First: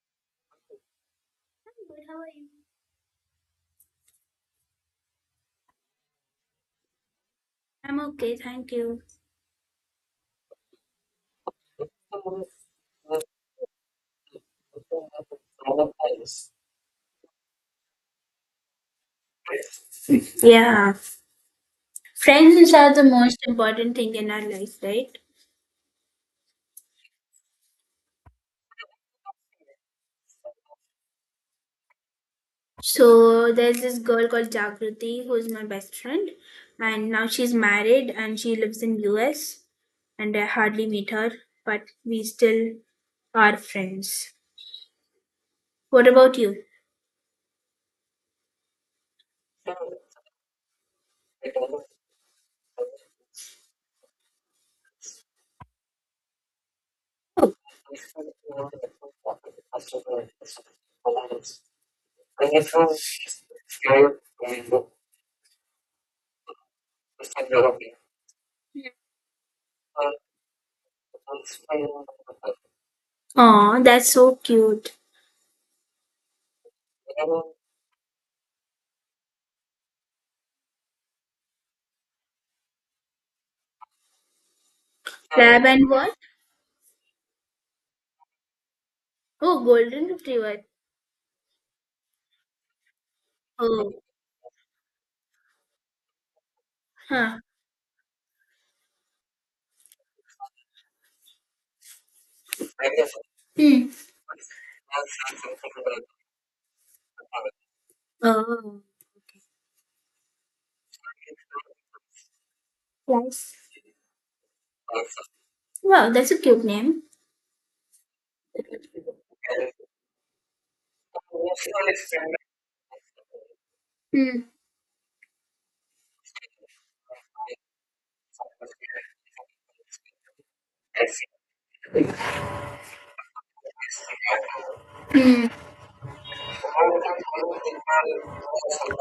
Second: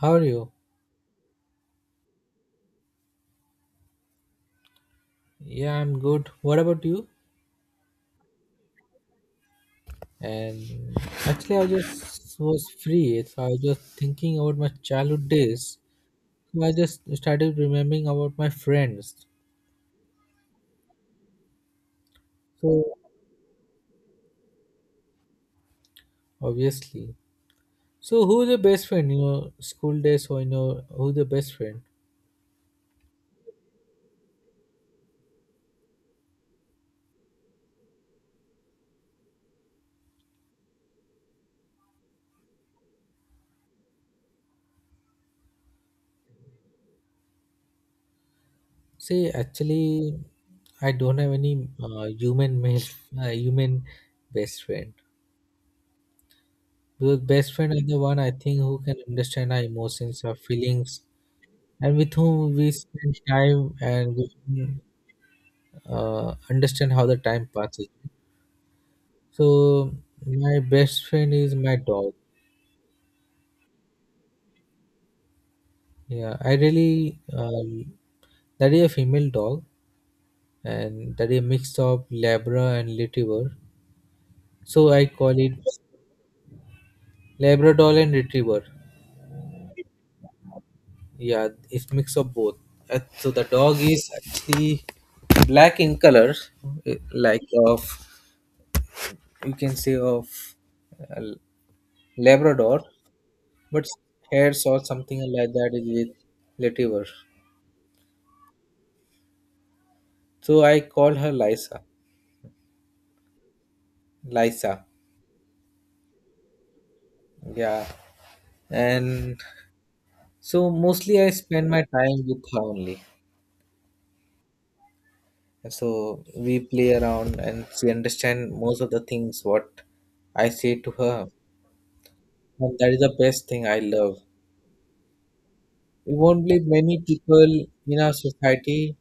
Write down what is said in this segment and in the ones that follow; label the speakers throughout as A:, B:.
A: How are you?
B: Good, how are you?
A: Yeah, I'm good. What about you?
B: I'm okay, thank you.
A: And actually, I just was free, so I was just thinking about my childhood days. So I just started remembering about my friends.
B: Yeah, friends
A: So
B: are the most important thing in our life, right?
A: obviously, so who's your best friend? You know, school days, or who's your best friend?
B: So there's this girl called Jagriti who's my best friend, and now she's married and she lives in US, and I hardly meet her, but we still are friends. What about you?
A: See, actually, I don't have any human male, human best friend. Because best friend is the one I think who can understand our emotions, our feelings, and with whom we spend time and we can understand how the time passes. So my best friend is my dog.
B: Oh, that's so cute.
A: Yeah, I really that is a female dog, and that is a mix of Labra and Retriever. So I call it
B: Lab and what?
A: Labrador and Retriever.
B: Oh, golden retriever.
A: Yeah, it's mix of both. So the dog
B: Oh,
A: is actually black in color,
B: huh.
A: like of you can say of uh, Labrador, but
B: Hmm.
A: hair or something like that is relativer.
B: Oh,
A: So I call her Lisa.
B: yes.
A: Lisa.
B: Wow, that's a cute name.
A: Yeah. And so mostly I spend my time with her only.
B: Hmm.
A: So we play around and she understand most of the things what I say to her. And that is the best thing I love.
B: Hmm.
A: You won't believe many people in our society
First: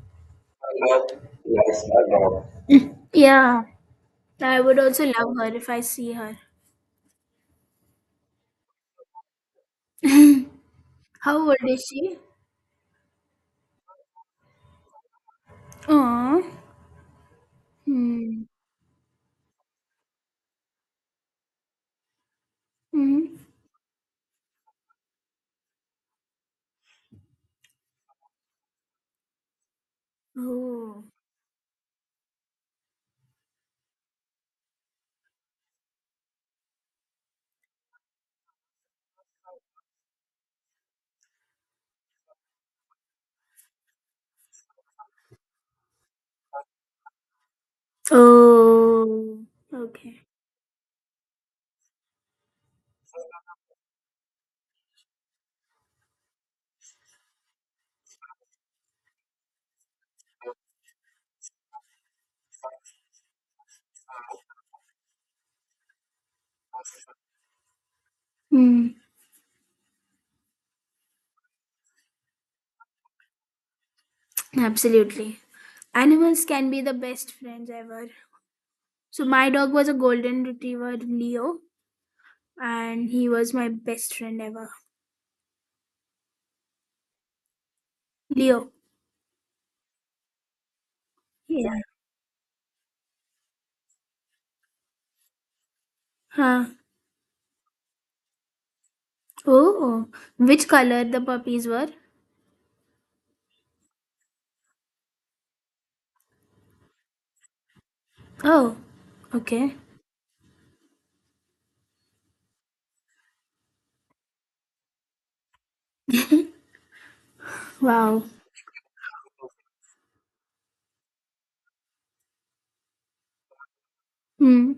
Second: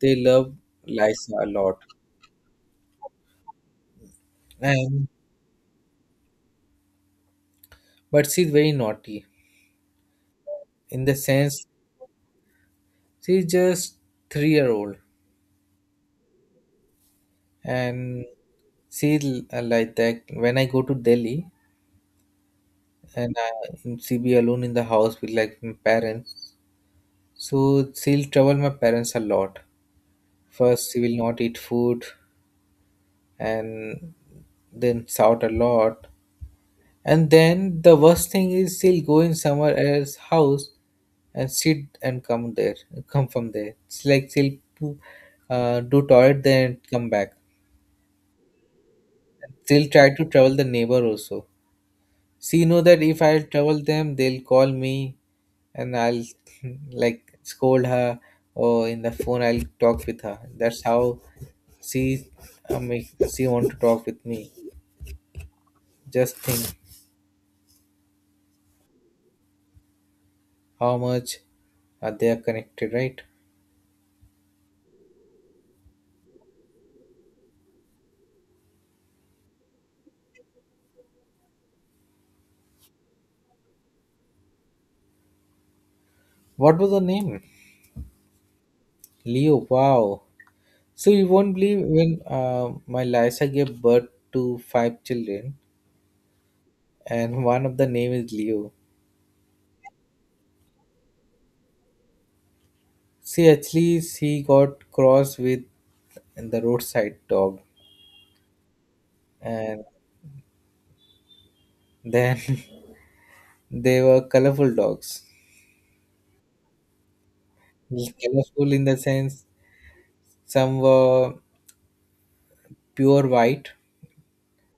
A: they love Lisa a lot.
B: Yeah, I would also
A: And
B: love her if I see her.
A: but she's very naughty in the
B: How old
A: sense
B: is she?
A: she's just 3 year old
B: Oh.
A: and
B: Hmm.
A: see like that when I go to delhi
B: Mm-hmm.
A: and I she be alone in the house with like my parents so she'll trouble my parents a lot first she
B: Oh.
A: will not eat food and then shout a lot and then the worst thing is she'll go in somewhere else house and sit and come there come from there it's like she'll do toilet then come back
B: Oh.
A: she'll try to
B: Okay.
A: trouble the neighbor also. She know that if I'll trouble them, they'll call me, and I'll like scold her, or in the phone I'll talk with her. That's how she make she want to talk with me. Just think
B: Hmm.
A: how much they are connected, right?
B: Absolutely. Animals can be the best friends ever. So my dog was a golden retriever, Leo, and he was my best friend ever.
A: What was the name?
B: Leo.
A: Leo. Wow. So you won't
B: Yeah.
A: believe when my Lisa gave birth to five children,
B: Huh.
A: and one of the name is Leo.
B: Oh. Which color the puppies were?
A: See, actually, she got cross with the roadside dog.
B: Oh. Okay.
A: And then they were colorful dogs.
B: Wow.
A: Colorful in the sense some were pure white,
B: Hmm.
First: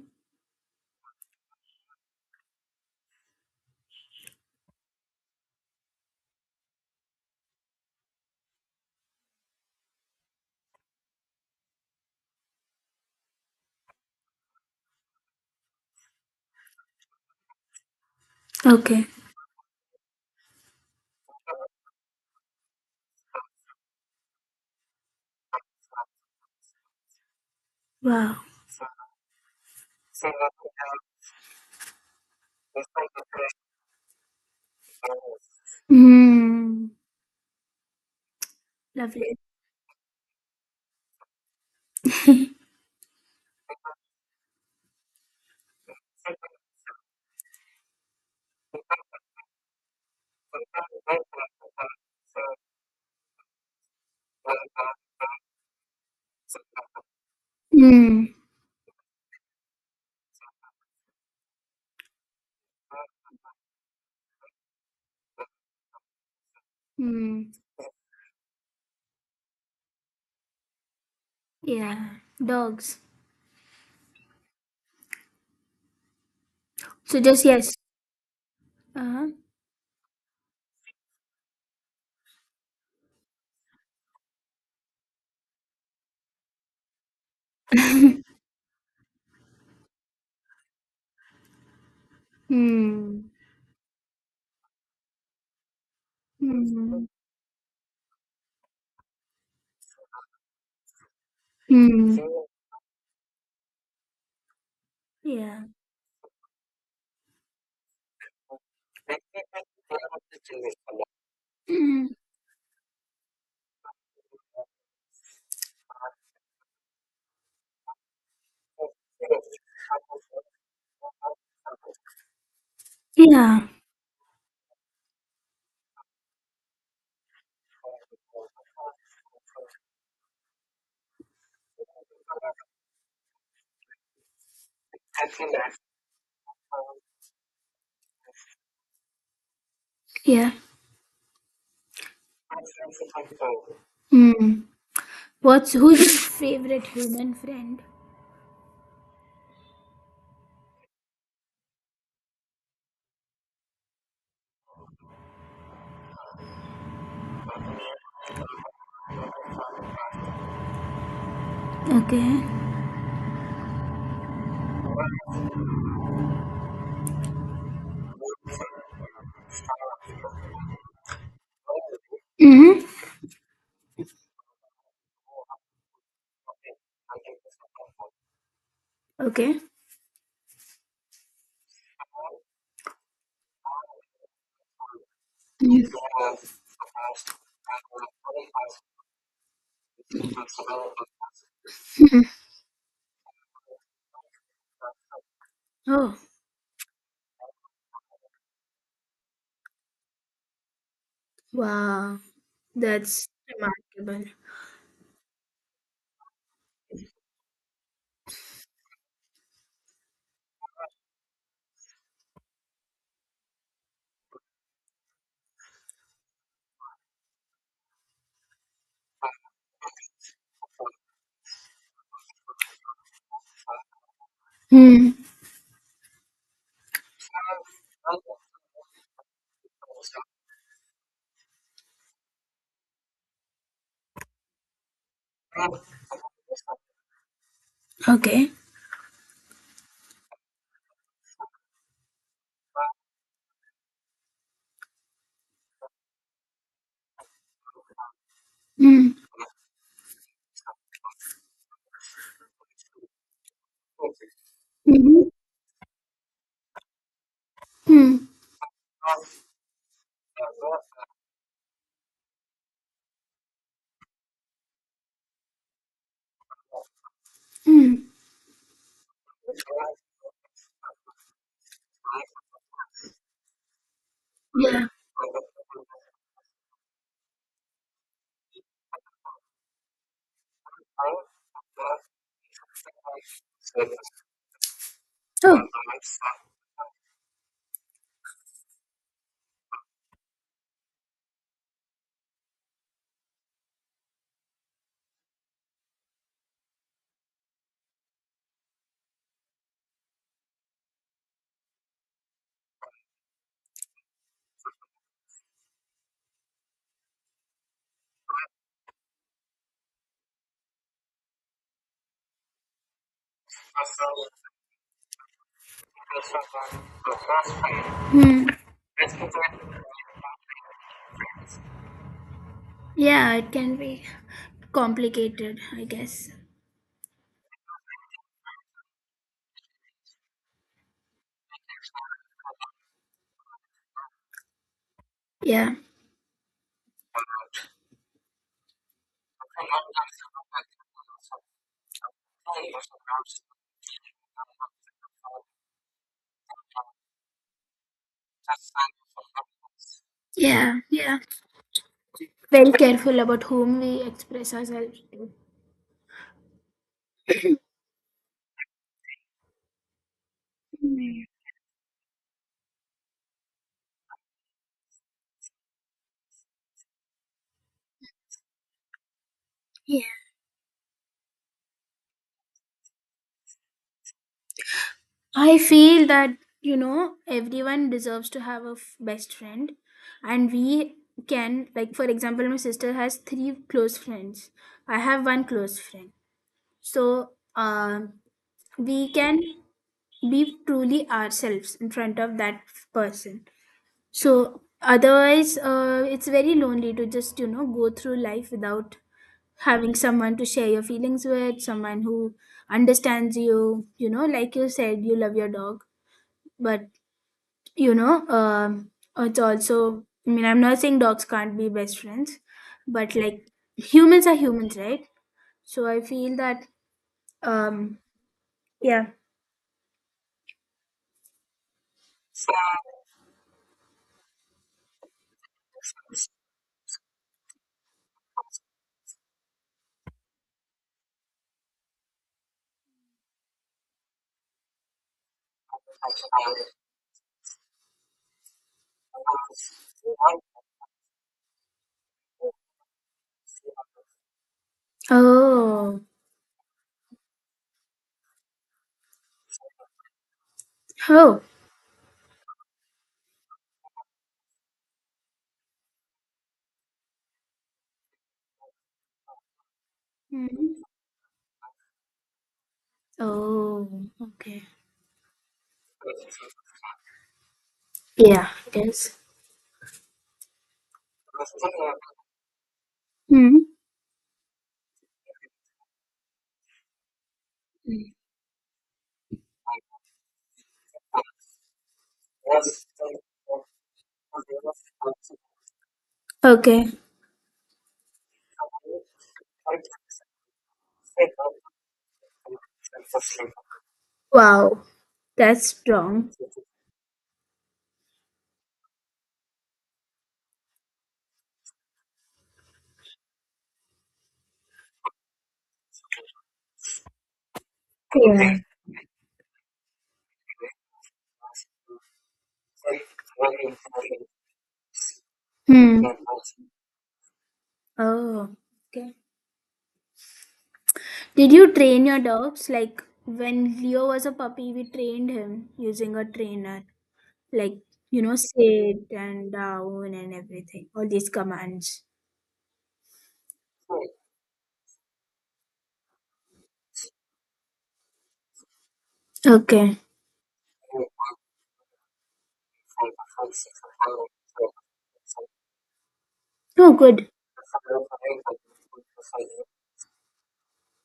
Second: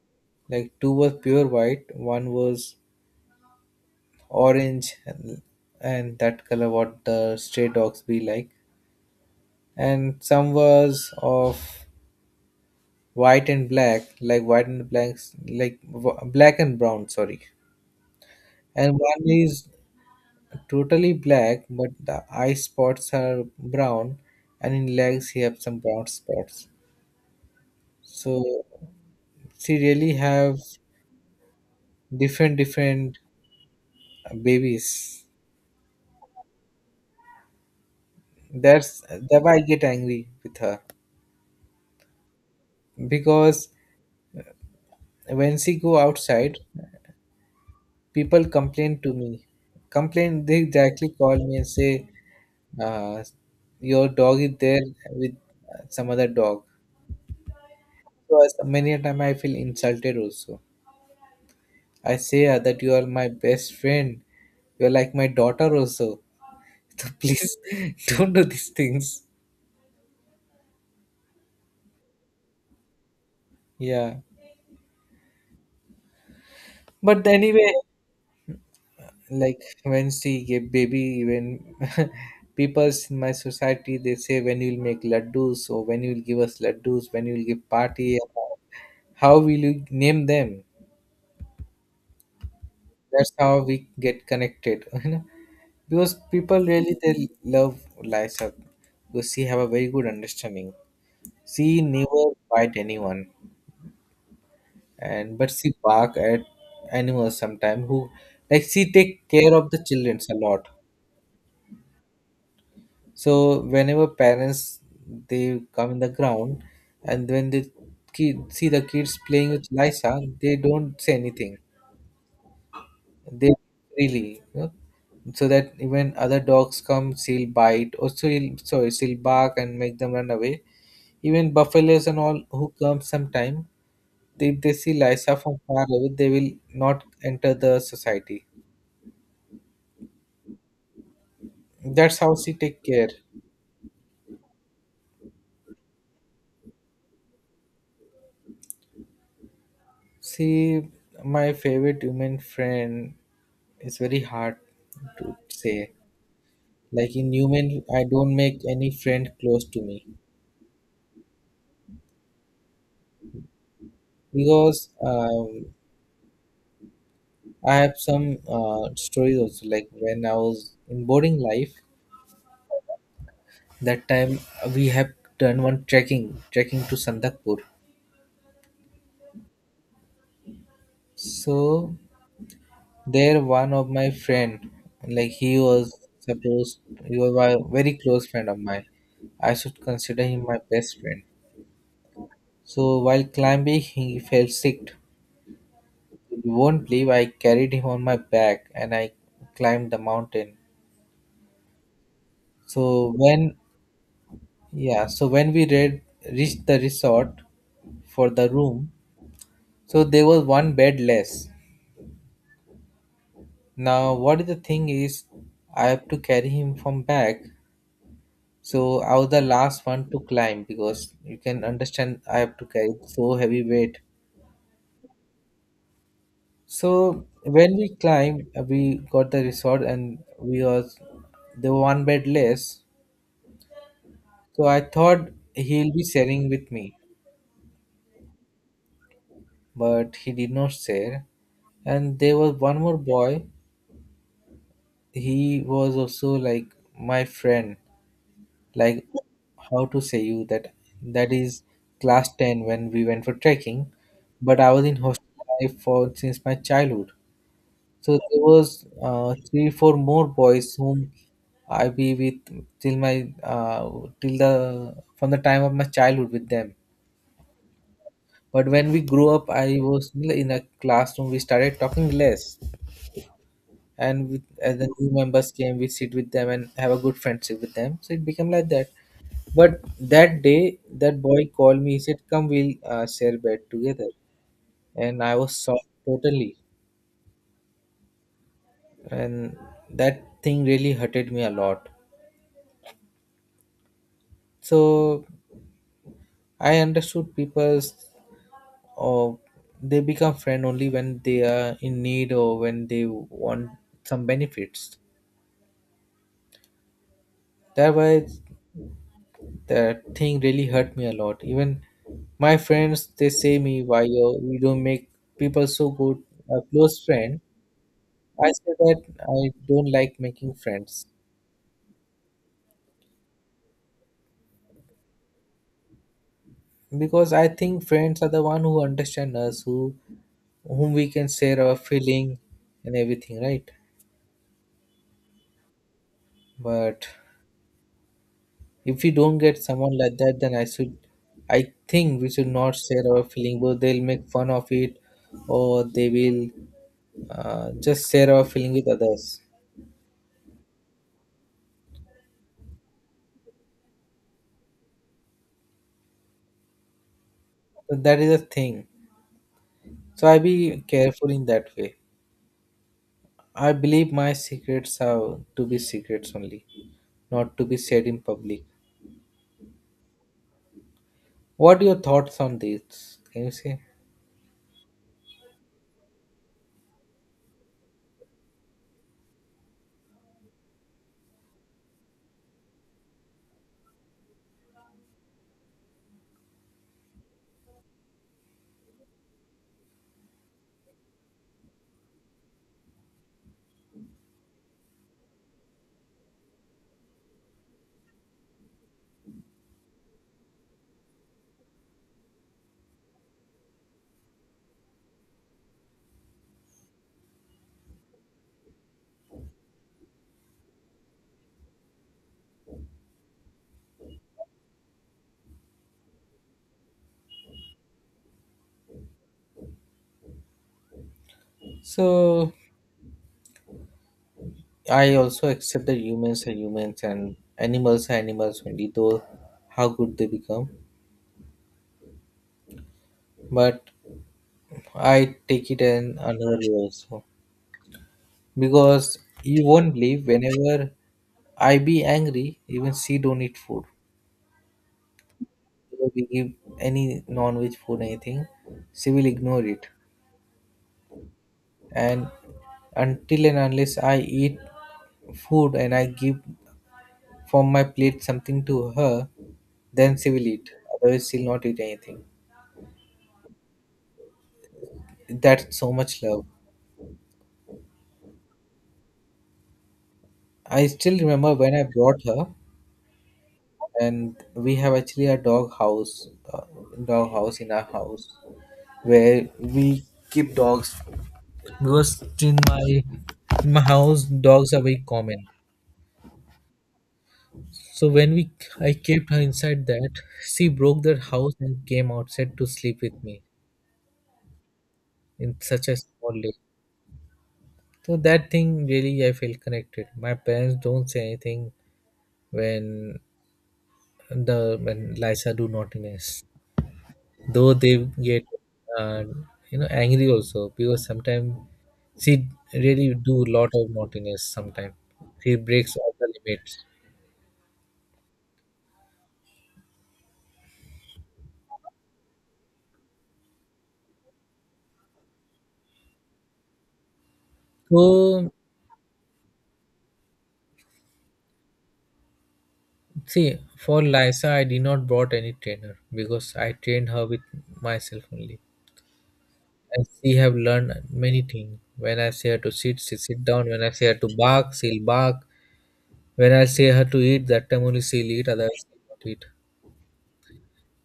A: like two were pure white, one was orange, and that color what the stray dogs be like, and some was of white and black, like white and blacks, like black and brown, sorry, and
B: Okay.
A: one is totally black, but the eye spots are brown, and in legs he have some brown spots.
B: Wow.
A: So she really have different different babies.
B: Hmm.
A: That's
B: Lovely.
A: that why I get angry with her because when she go outside, people complain to me. Complain they directly call me and say, uh, "Your dog is there with some other dog."
B: Mm.
A: So many a time I feel insulted also. I say that you are my best friend. You are like my daughter also. So
B: Mm.
A: please don't do these things.
B: Yeah. Dogs.
A: Yeah.
B: So
A: But
B: just
A: anyway,
B: yes. Uh-huh.
A: like when she gave baby, when people's in my society they say when you'll make laddus or when you'll give us laddus, when you'll give party, how will you name them?
B: Mm.
A: That's how we get connected, Because people really
B: Mm.
A: they love Lisa because she have a very good understanding. She
B: Mm.
A: never bite anyone, and but
B: Yeah.
A: she bark at animals sometimes who like she take care of the children a lot.
B: Mm.
A: So whenever parents they come in the ground and when they kid, see the kids playing with Lisa, they don't say anything. They
B: Yeah.
A: really, so that even other dogs come, she'll bite or she'll sorry, she'll bark and make them run away. Even buffaloes and all who come sometime, they, if they see Lisa from far away, they will not enter the society.
B: Yeah.
A: That's how she take care.
B: Mm. What's who's your favorite human friend?
A: See, my favorite human friend it's very hard to say. Like in human, I don't make any friend close to me
B: Okay.
A: because I have some stories also. Like when I was in boarding life,
B: Mm-hmm.
A: that time we have done one trekking, trekking to Sandakpur.
B: Okay.
A: So there, one of my friend, like he was
B: hmm
A: supposed, he was a very close friend of mine. I should consider him my best friend. So while climbing, he fell sick.
B: Oh.
A: You won't believe I carried him on my back and I climbed the mountain.
B: Wow.
A: So
B: That's remarkable.
A: when we reached the resort for the room, so there was one bed less. Now what is the thing is I have to carry him from back. So I was the last one to climb because you can understand I have to carry so heavy weight.
B: Hmm.
A: So when we climbed, we got the resort and we was there were one bed less. So I thought he'll be sharing with me,
B: Okay.
A: but he did not share. And there was one more boy. He was also like my friend. Like
B: Mm.
A: how to say you that that is class ten when we went for trekking, but I was in
B: Mm-hmm.
A: hostel life for since my childhood. So
B: Hmm.
A: there was 3 4 more boys whom I be with till my till the from the time of my childhood with them.
B: Mm.
A: But when we grew up, I was still in a classroom. We started talking less, and with, as
B: Yeah.
A: the new members came, we sit with them and have a good friendship with them. So it became like that. But that day, that boy called me. He said, "Come, we'll share bed together." And I was
B: Oh.
A: shocked totally, and that thing really hurted me a lot. So I understood people's or they become friend only when they are in need or when they want some benefits. That way, that thing really hurt me a lot. Even my friends, they say me, why you don't make people so good, a close friend.
B: Hmm.
A: I say that I don't like making friends
B: Yeah, it can be complicated, I guess.
A: because I think friends are the one who understand us, whom we can share our feeling and everything, right?
B: Yeah,
A: But if we don't get someone like that, then I think we should not share our feeling, but they'll make fun of it, or they will just share our feeling with others.
B: yeah, yeah, very careful about whom we express ourselves.
A: That is a thing. So I be careful in that way. I believe my secrets are to be secrets only, not to be said in public.
B: Yeah,
A: What are your thoughts on this? Can you say?
B: I feel that, everyone deserves to have a best friend. And we can, like, for example, my sister has three close friends. I have one close friend. So, um, we can be truly ourselves in front of that person. So, otherwise, it's very lonely to just, go through life without having someone to share your feelings with, someone who understands you. You know, like you said, you love your dog, but you know, um, it's also. I mean, I'm not saying dogs can't be best friends, but like humans are humans, right? So I feel that. Um. Yeah.
A: So I also accept that humans are humans and animals are animals only, though how good they become. But I take it in another way also. Because you won't believe whenever I be angry, even she don't eat food.
B: Oh.
A: If we give any non-veg food anything, she will ignore it.
B: Oh.
A: And until and unless I eat food and I give from my plate something to her, then she will eat.
B: Mhm.
A: Otherwise, she'll not eat anything.
B: Oh. Okay.
A: That's so much love.
B: Yeah. It is.
A: I still remember when I brought her,
B: Hmm.
A: and we have actually a dog house in our house where we keep dogs because in my house dogs are very common.
B: Okay.
A: So when we I kept her inside that, she broke the house and came outside to sleep with me
B: Wow.
A: in
B: That's
A: such a
B: strong.
A: small lake. So that thing really I feel connected. My parents don't say anything when the when Lisa do naughtiness. Though they get
B: Yeah.
A: uh, you know angry also because sometimes she really do lot of naughtiness sometimes. She breaks
B: Hmm.
A: all the limits.
B: Oh. Okay. Did you train your dogs? Like when Leo was a puppy, we trained him using a trainer. Like, you know,
A: So
B: sit and down and everything. All these commands.
A: see, for Lisa, I did not brought any trainer because I trained her with myself only.
B: Okay.
A: And she have learned many things. When I say her to sit, she sit down. When I say her to bark, she'll bark. When I say
B: Oh,
A: her to
B: good.
A: eat, that time only she'll eat, otherwise she'll not eat.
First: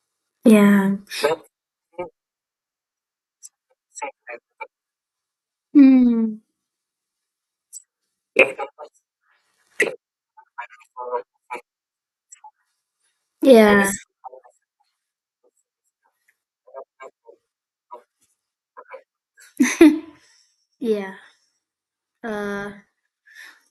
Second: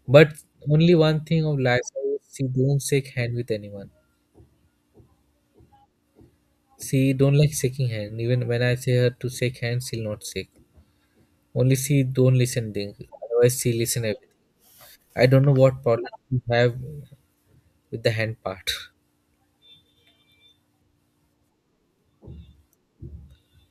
A: But only
B: Yeah.
A: one thing of Lisa is she don't shake hand with anyone.
B: Hmm.
A: She don't like shaking hand. Even when I say her to shake hand, she'll not shake. Only she don't listen thing. Otherwise she
B: Yeah.
A: listen everything. I don't know what problem you have with the hand part.
B: Yeah. Uh,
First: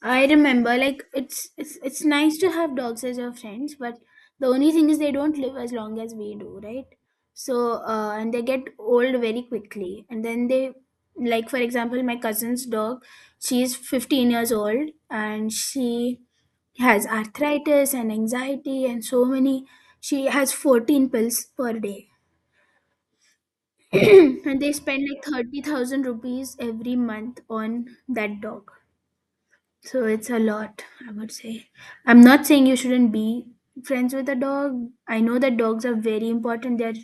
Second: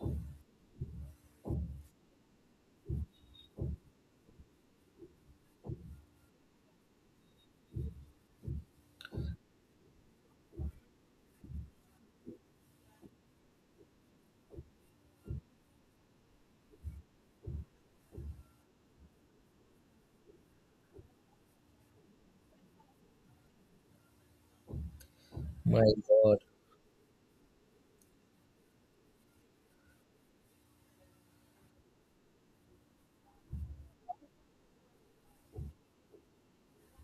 B: I remember, like it's nice to have dogs as your friends, but the only thing is they don't live as long as we do, right? So and they get old very quickly, and then they like for example, my cousin's dog, she's 15 years old, and she has arthritis and anxiety and so many. She has 14 pills per day, and they spend like thirty
A: My
B: thousand
A: God.
B: rupees every month on that dog, so it's a lot, I would say. I'm not saying you shouldn't be friends with a dog. I know that dogs are very important. They're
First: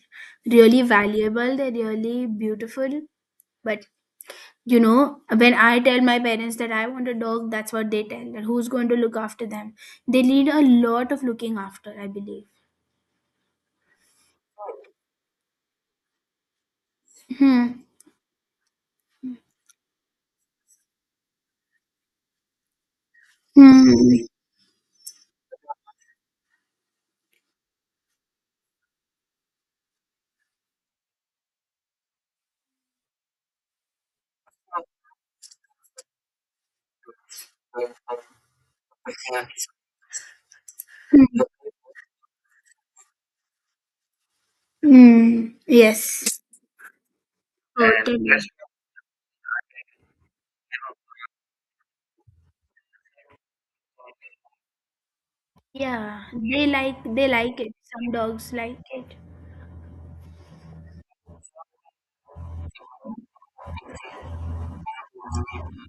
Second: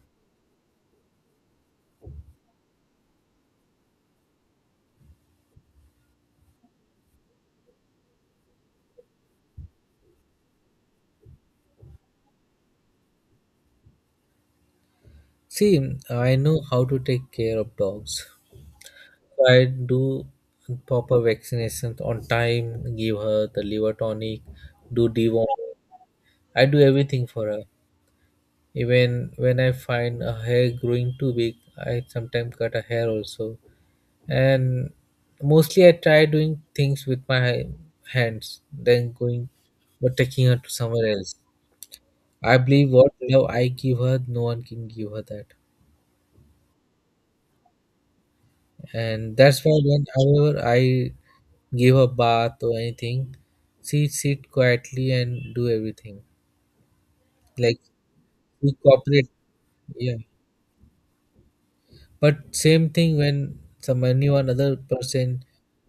B: really valuable. They're really beautiful. But you know, when I tell my parents that I want a dog, that's what they tell. That who's going to look after them? They need a lot of looking after, I believe.
A: See, I know how to take care of
B: Hmm.
A: dogs. I do proper vaccinations on time, give her the liver
B: Hmm.
A: tonic, do deworm. I do everything for her. Even when I find a hair growing too big, I sometimes cut a hair also. And mostly I try doing things with my hands than going but taking her to somewhere else. I believe what love I give her, no one can give her that.
B: Hmm. Yes. Totally.
A: And that's why whenever I give a bath or anything, she sit quietly and do everything.
B: Yeah. They they like it.
A: Like
B: Some dogs
A: we
B: like it.
A: cooperate, yeah. But same thing when some anyone other person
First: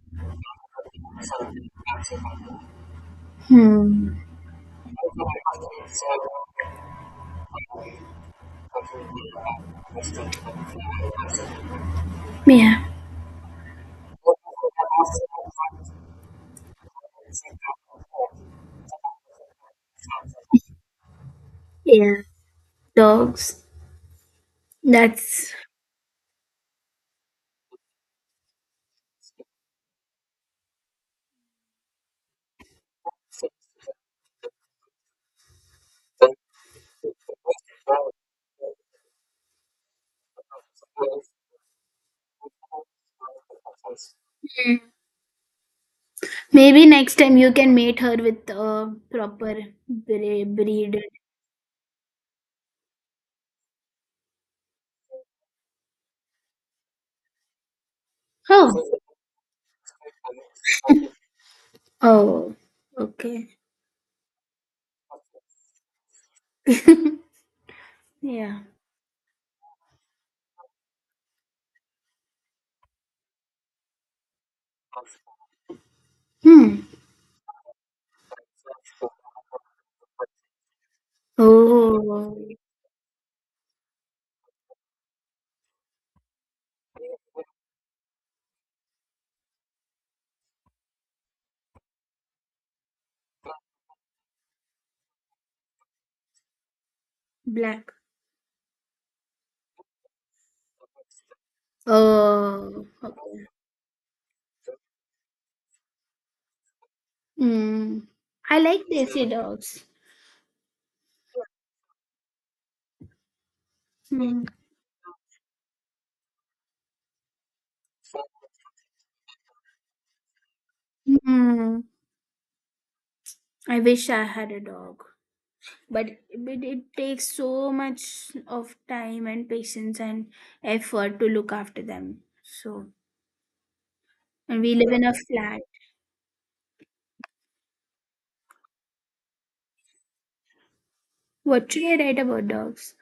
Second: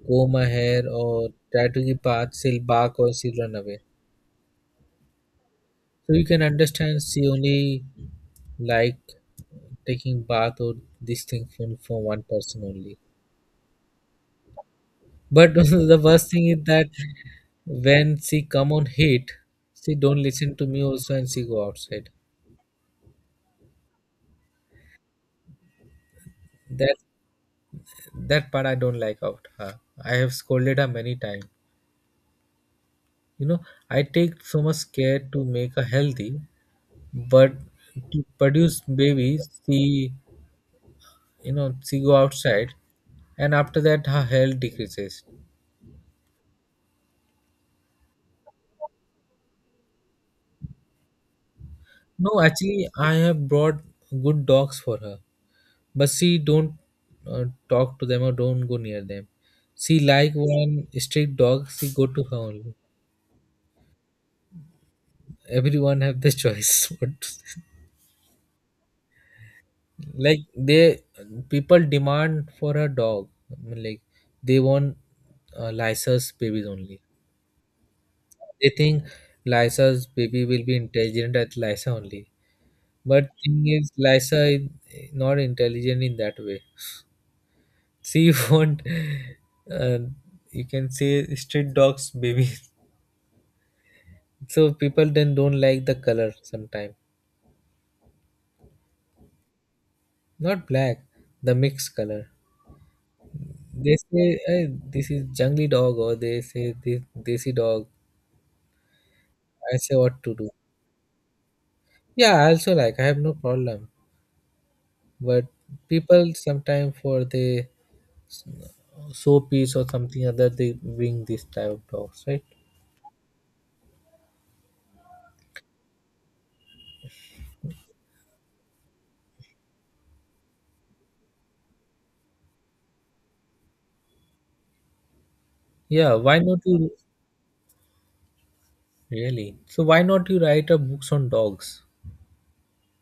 A: comb my hair or try to give bath, she'll bark or she'll run away.
B: Hmm.
A: So you can understand she only like taking bath or this thing from one person
B: Yeah.
A: only. But the worst thing is that when she come on heat, she don't listen to me also, and she go outside.
B: Yeah. Dogs. That's
A: That that part I don't like out her. I have scolded her many times. You know, I take so much care to make her healthy, but to produce babies, she you know she go outside, and after that her health
B: Mm.
A: decreases.
B: Maybe next time you can mate her with a proper breed.
A: No, actually, I have brought good dogs for her. But she don't talk to them or don't
B: Oh,
A: go near them. She like one strict dog, she go to her
B: oh,
A: only.
B: okay,
A: Everyone have the choice what to-
B: yeah.
A: like they people demand for a dog. I mean, like they want lysa's babies
B: Hmm.
A: only. They think lysa's baby will be intelligent at lysa only,
B: Oh,
A: but thing is lysa is not intelligent in that way. She want uh, you can say street dogs baby. So people then don't like the color sometimes.
B: black.
A: Not black, the mixed color.
B: Oh, okay.
A: They say, "Hey, this is jungly dog," or they say this desi dog.
B: Hmm. I like desi
A: I
B: dogs.
A: say what to do. Yeah, I also like. I have no problem.
B: Hmm.
A: But people sometimes for the piece or something other they bring this type
B: Hmm.
A: of dogs, right?
B: I wish I had a dog, but it takes so much of time and patience and effort to look after them. So, and we live in a flat.
A: Yeah, why not you really? So why not you write a books on
B: What
A: dogs?
B: should I write about dogs?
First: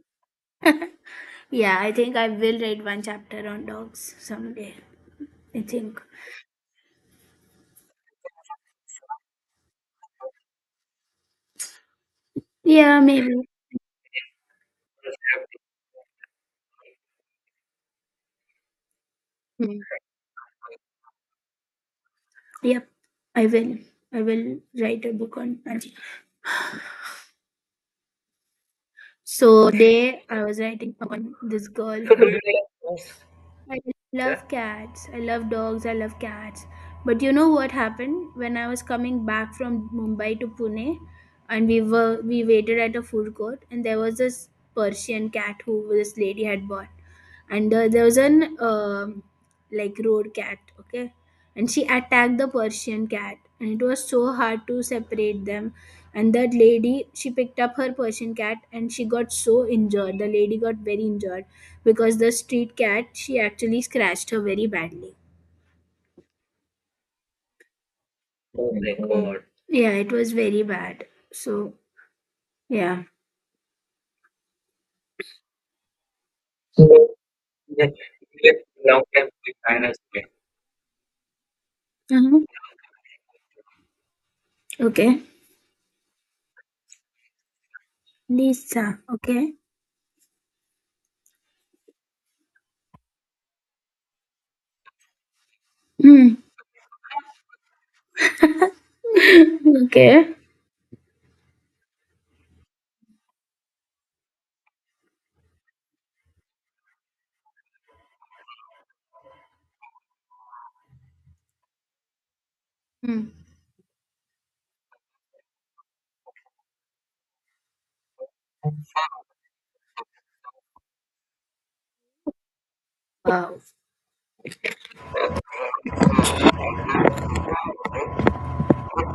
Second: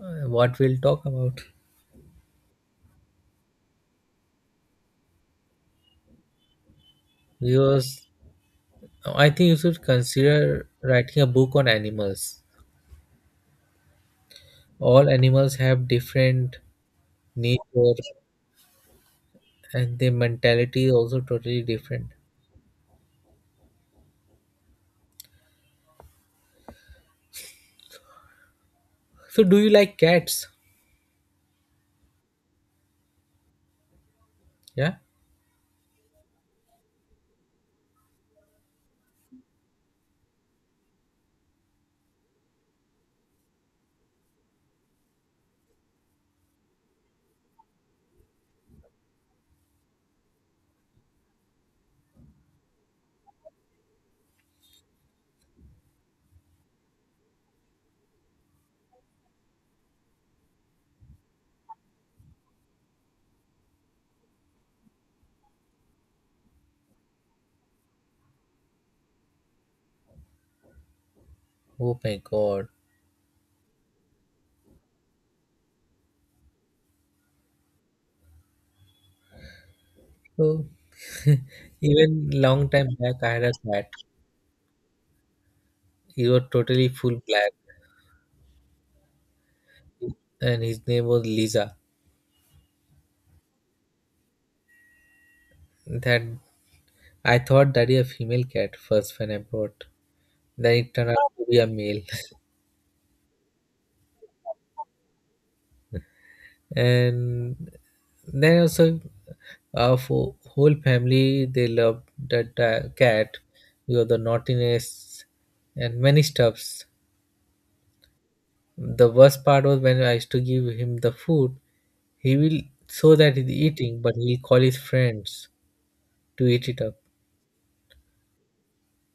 A: What we'll talk about,
B: Yeah, I think I will write one chapter on dogs someday. I think.
A: because I think you should consider writing a book on animals.
B: Yeah, maybe.
A: All animals have different nature,
B: Mm.
A: and their mentality is also totally different.
B: Yep, I will. I will write a book on Panchi.
A: So do you
B: So,
A: like
B: today I
A: cats?
B: was writing on this girl who I Yeah. Love
A: Yeah?
B: cats. I love dogs. I love cats. But you know what happened when I was coming back from Mumbai to Pune, and we waited at a food court, and there was this Persian cat who this lady had bought, and there was an like road cat, okay, and she attacked the Persian cat, and it was so hard to separate them, and that lady she picked up her Persian cat, and she got so injured. The lady got very injured because the street cat she actually scratched her very badly. Yeah, it was very bad. So
A: Oh my God.
B: yeah.
A: So even
B: Uh-huh.
A: long time back I had a cat.
B: Okay.
A: He was totally full black,
B: Lisa. Okay.
A: and his name was Lisa. That
B: Hmm.
A: I thought that he a female cat first when I bought.
B: okay.
A: Then it turned out to be a male. And then also for whole family they love that
B: Mm.
A: cat. You have the naughtiness and many stuffs. The worst part was when I used to give him the food, he will show that he's
B: Wow.
A: eating but he'll call his friends to eat it up,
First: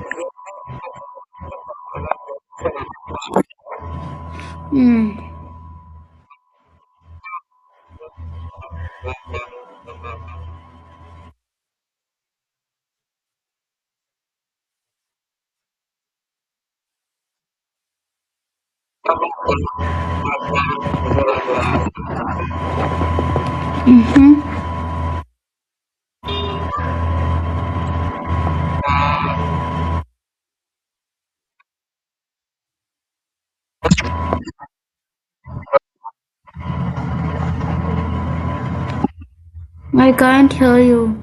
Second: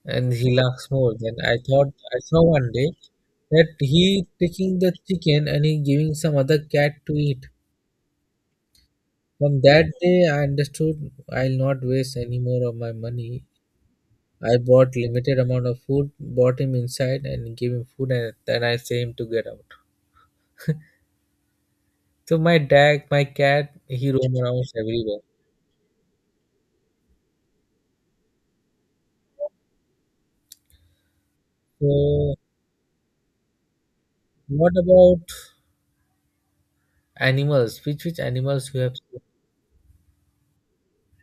A: and he laughs more. Then I thought I saw one day that he taking the
B: Hmm.
A: chicken and he giving some other cat to eat. From that day I understood I'll not waste any more of my money. I bought limited amount of food, brought him inside and gave him food, and then I sent him to get out. So my dog, my cat, he roam
B: Mm-hmm.
A: around everywhere. So what about animals? Which animals you have?
B: I can't hear you.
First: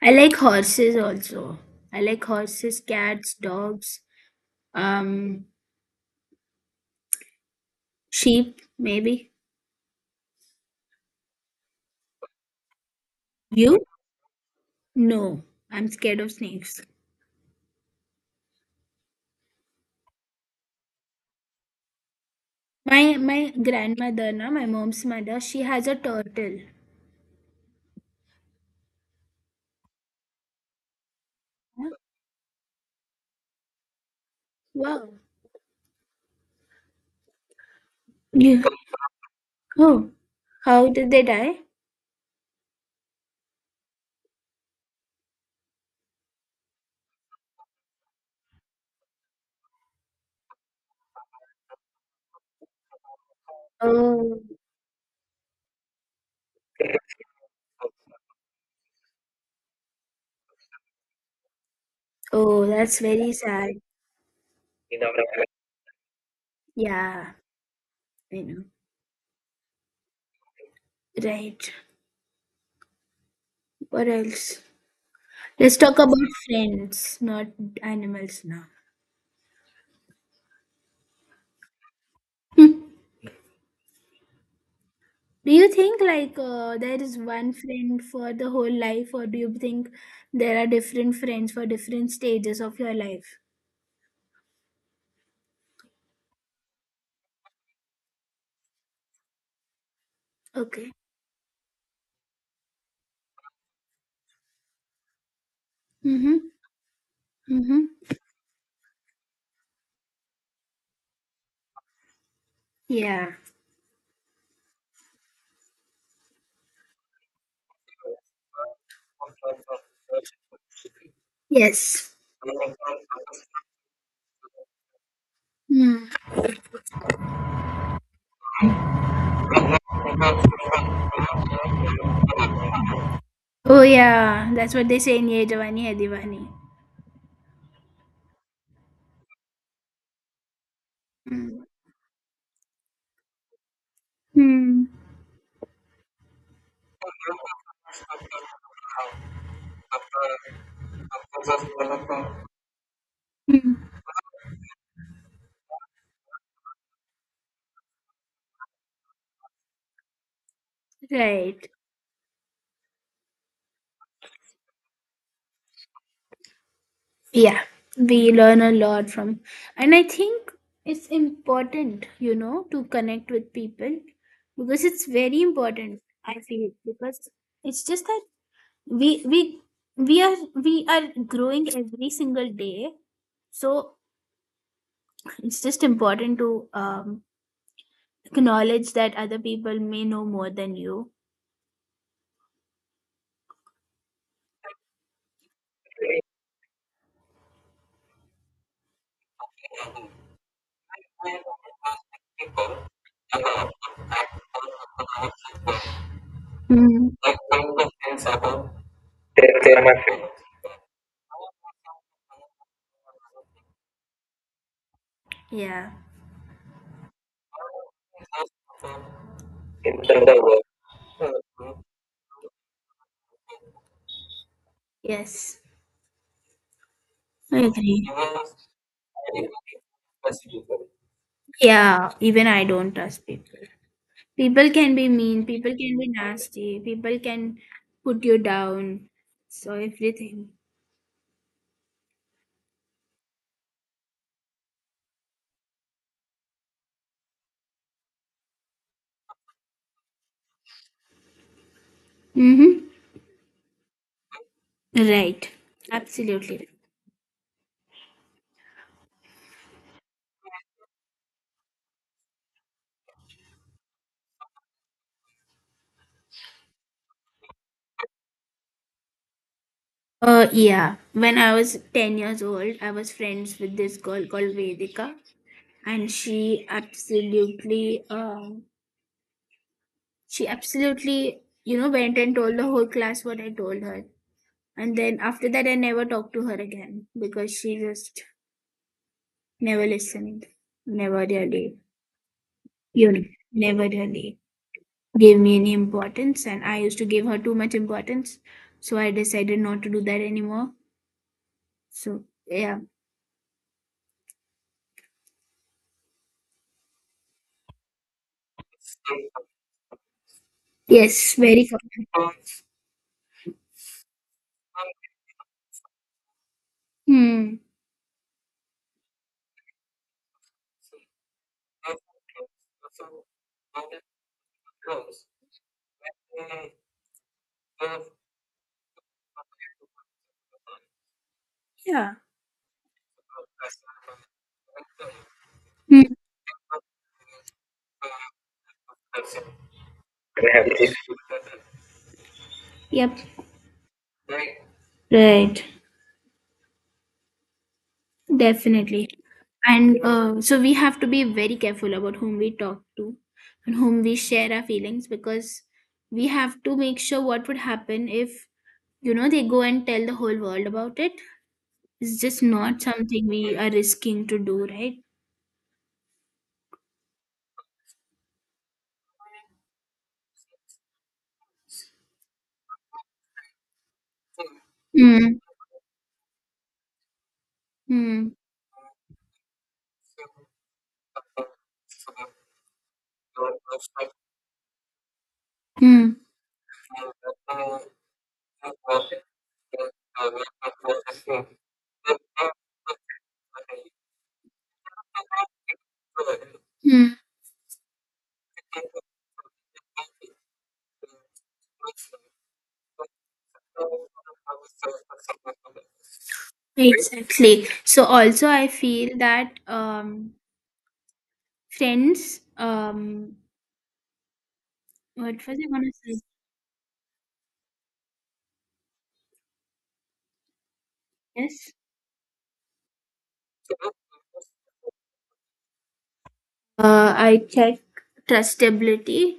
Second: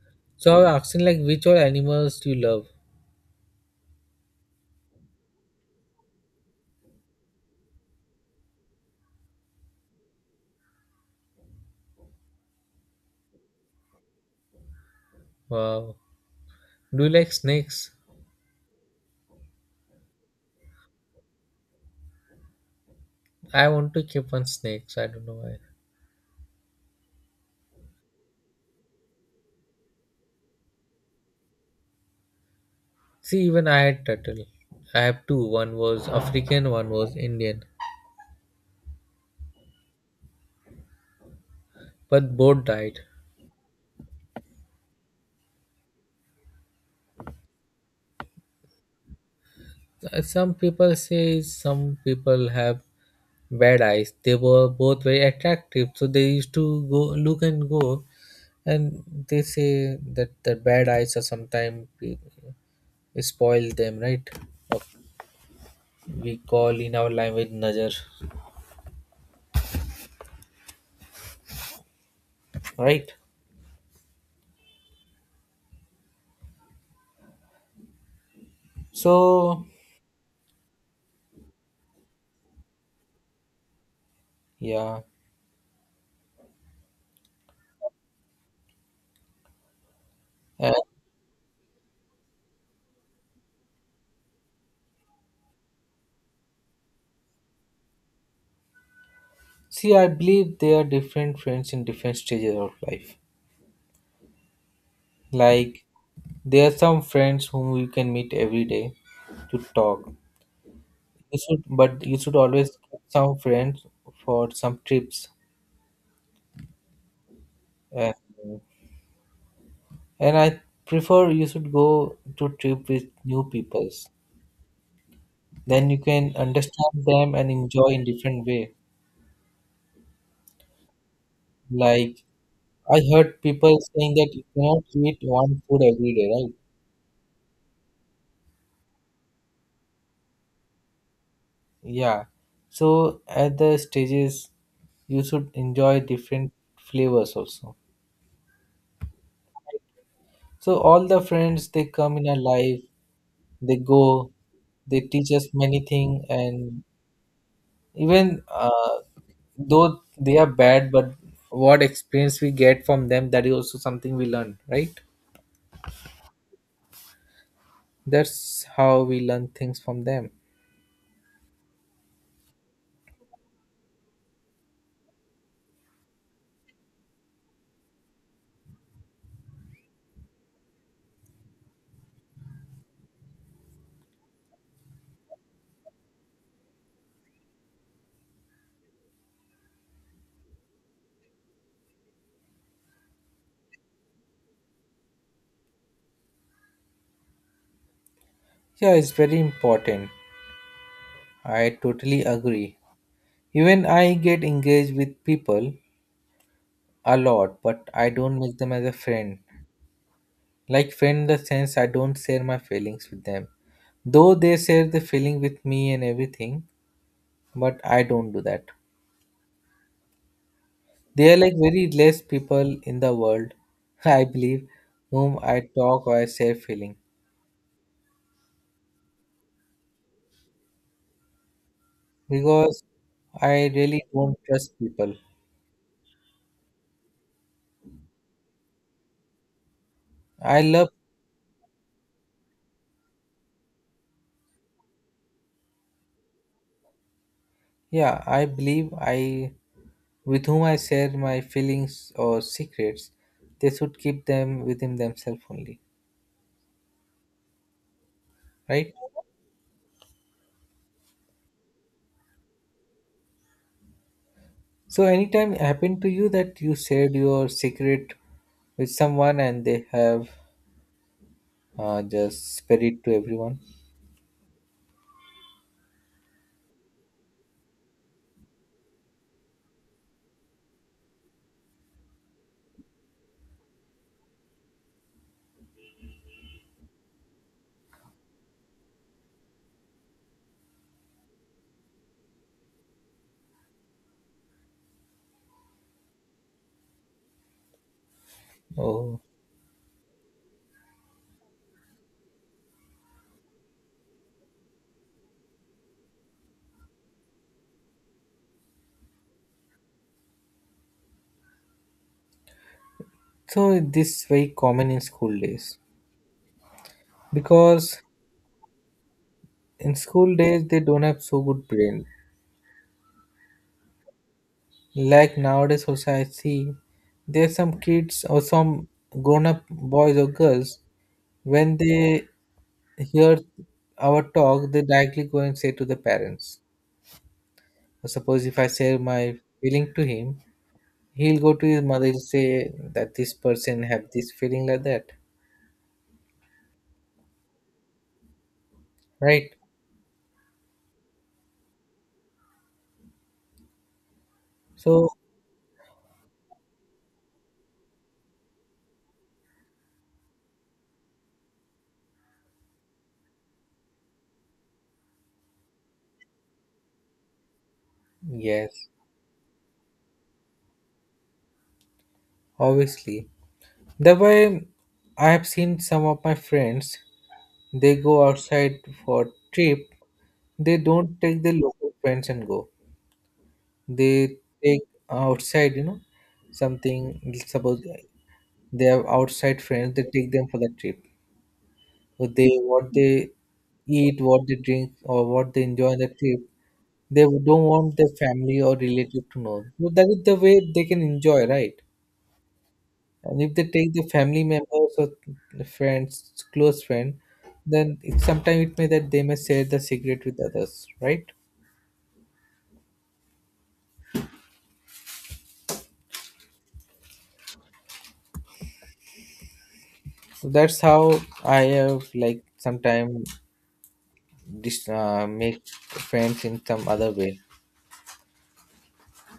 B: I like
A: So I was
B: horses
A: asking like which all
B: also. I
A: animals
B: like
A: do you love?
B: horses, cats, dogs, um, sheep, maybe. You? No, I'm
A: Wow.
B: scared of snakes.
A: Do you like snakes?
B: My
A: I want to keep
B: grandmother,
A: on
B: na, my
A: snakes.
B: mom's
A: I don't know
B: mother,
A: why.
B: she has a turtle. Huh?
A: See, even I had turtle. I
B: Wow.
A: have two. One was African, one was Indian,
B: Yeah. Oh, how did they die?
A: but both died. Some people say some people have bad eyes. They
B: Oh,
A: were both very attractive, so they used to go look and go, and they say that the bad eyes are sometimes
B: oh, that's very
A: spoil
B: sad.
A: them, right? We call in our
B: Yeah,
A: language najar,
B: I know. Right.
A: right?
B: What else? Let's talk about friends, not animals now.
A: So
B: Hmm.
A: yeah,
B: Do you think like there is one friend for the whole life, or do you think there are
A: uh,
B: different friends for different stages of your life?
A: see, I believe they are different friends in different stages of life. Like
B: Mm-hmm.
A: there are some friends whom you
B: Mm-hmm.
A: can meet every day to talk. You should, but you should always keep
B: Yeah.
A: some friends for some trips. Uh, And I prefer you should
B: Yes.
A: go to trip with new peoples. Then you
B: Hmm.
A: can understand them and enjoy in different way. Like I heard people
B: Oh
A: saying that you
B: yeah, that's
A: cannot
B: what they
A: eat
B: say in Ye
A: one food
B: Jawani Hai
A: every day,
B: Diwani.
A: right?
B: Mm.
A: Yeah. So at the stages,
B: Hmm.
A: you should enjoy different flavors also. So all the friends they come in our life, they
B: Hmm.
A: go, they teach us many things, and even though they are bad, but
B: Right.
A: what experience we get from them, that is also something we learn, right?
B: Yeah, we
A: That's
B: learn a
A: how
B: lot
A: we
B: from,
A: learn things
B: and I
A: from them.
B: think it's important, you know, to connect with people because it's very important. I feel because it's just that we we we are growing every single day, so it's just important to acknowledge that other people may know more than you.
A: Yeah, it's very important. I totally agree. Even I get engaged with people
B: Mm.
A: a lot, but I don't make them as a friend. Like friend in the sense I don't share my feelings with them. Though they share the feeling with
B: Yeah.
A: me and everything, but I don't do that. They are like very less people in the world, I believe, whom I
B: Yes.
A: talk or I share feeling,
B: I agree. Yeah, even I
A: because
B: don't trust people.
A: I really don't
B: People
A: trust
B: can be
A: people.
B: mean, people can be nasty, people can put you down. So everything.
A: I love, yeah, I believe I, with whom I share my feelings or
B: Mm-hmm.
A: secrets, they should keep them within themselves
B: Right.
A: only,
B: Absolutely. Right.
A: right? So, anytime it happened to you that you shared your secret with someone and they have
B: Yeah. When I was 10 years
A: just
B: old,
A: spread
B: I
A: it
B: was
A: to everyone.
B: friends with this girl called Vedika, and she absolutely you know went and told the whole class what I told her. And then after that, I never talked to her again because she just Never listening. Never really. You know, never really gave me any importance, and I used to give her too much importance. So I
A: Oh,
B: decided not to do that anymore. So yeah, yes, very common.
A: so this very common in school days.
B: Hmm.
A: Because in school days they don't have so good brain, like nowadays also I see there's some kids or some grown-up boys or girls, when
B: Yeah.
A: they hear our talk they directly go and say to the
B: Hmm.
A: parents. Suppose if I say my feeling to him, he'll go to his mother, he'll say that
B: Yep.
A: this person have this feeling like that,
B: Right. Definitely.
A: right?
B: And so we have to be very careful about whom we talk to and whom we share our feelings
A: So
B: because we have to make sure what would happen if, you know, they go and tell the whole world about it. It's just not something we are risking to do, right?
A: yes, obviously, that way I
B: Mm,
A: have seen some of my friends. They go
B: mm,
A: outside for trip. They don't take their local friends and go. They take outside,
B: mm,
A: something. Suppose they have outside friends. They take them for the trip. So they what they eat, what they drink, or what they enjoy on the trip.
B: mm.
A: They don't want their family or relative to know. So that is the way they can enjoy, right? And if they take the family members or the friends, close friend,
B: Exactly.
A: then
B: So
A: it,
B: also I
A: sometimes it may that
B: feel
A: they may
B: that
A: share the secret with others, right?
B: friends what was I gonna say?
A: So that's how I have like sometime make friends in some other
B: I
A: way.
B: check trustability.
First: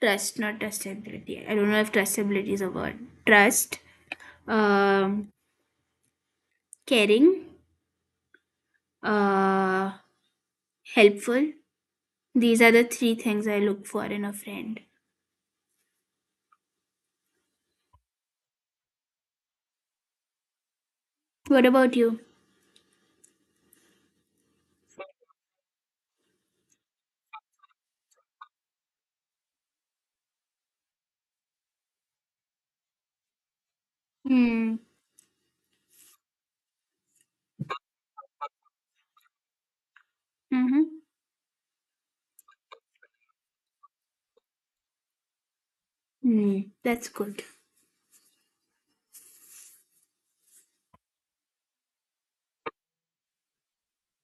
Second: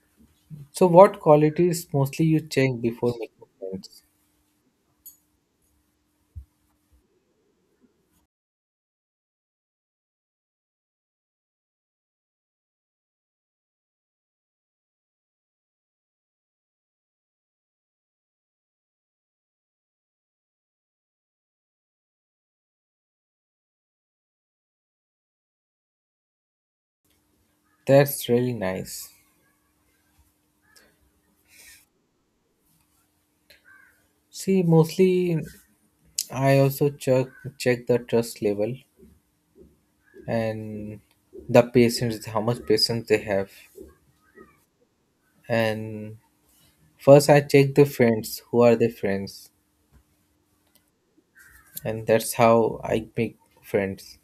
B: Trust, not
A: So what
B: trustability. I don't know
A: qualities
B: if
A: mostly you
B: trustability is a
A: check
B: word.
A: before making
B: Trust.
A: friends?
B: Um caring. Uh helpful. These are the three things I look for in a friend. What about you?
A: That's really nice. See,
B: Mm.
A: mostly I also check the trust level and
B: Mm-hmm.
A: the patience, how much patience they have. And
B: Mm, that's
A: first, I
B: good.
A: check the friends. Who are the friends? And that's how I make friends.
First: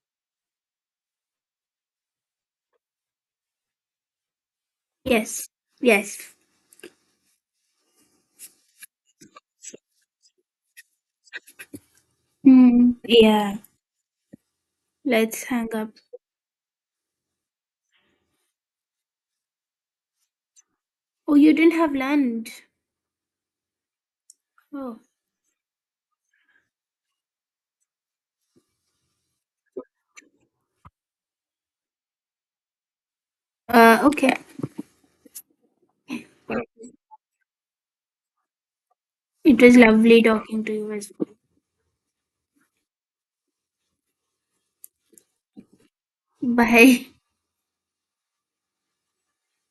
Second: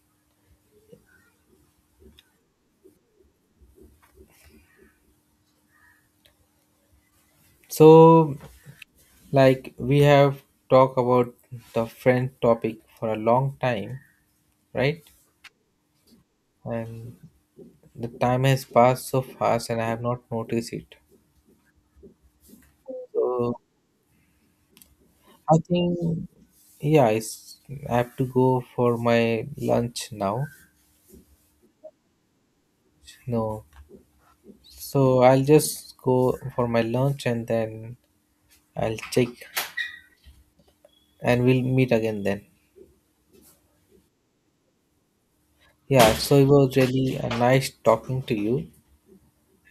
B: Yes. Yes.
A: So like we have talked about the friend topic
B: Hmm.
A: for a long
B: Yeah.
A: time, right?
B: Let's hang up.
A: And the time has passed so fast and I have not noticed it.
B: Oh, you didn't have lunch.
A: So
B: Oh.
A: I think yeah, it's, I have to go for my lunch now. No.
B: Okay.
A: So I'll just go for my lunch and then I'll check
B: It was lovely talking to you as well.
A: and we'll meet again then. Yeah, so it was
B: Bye.
A: really a nice talking to you.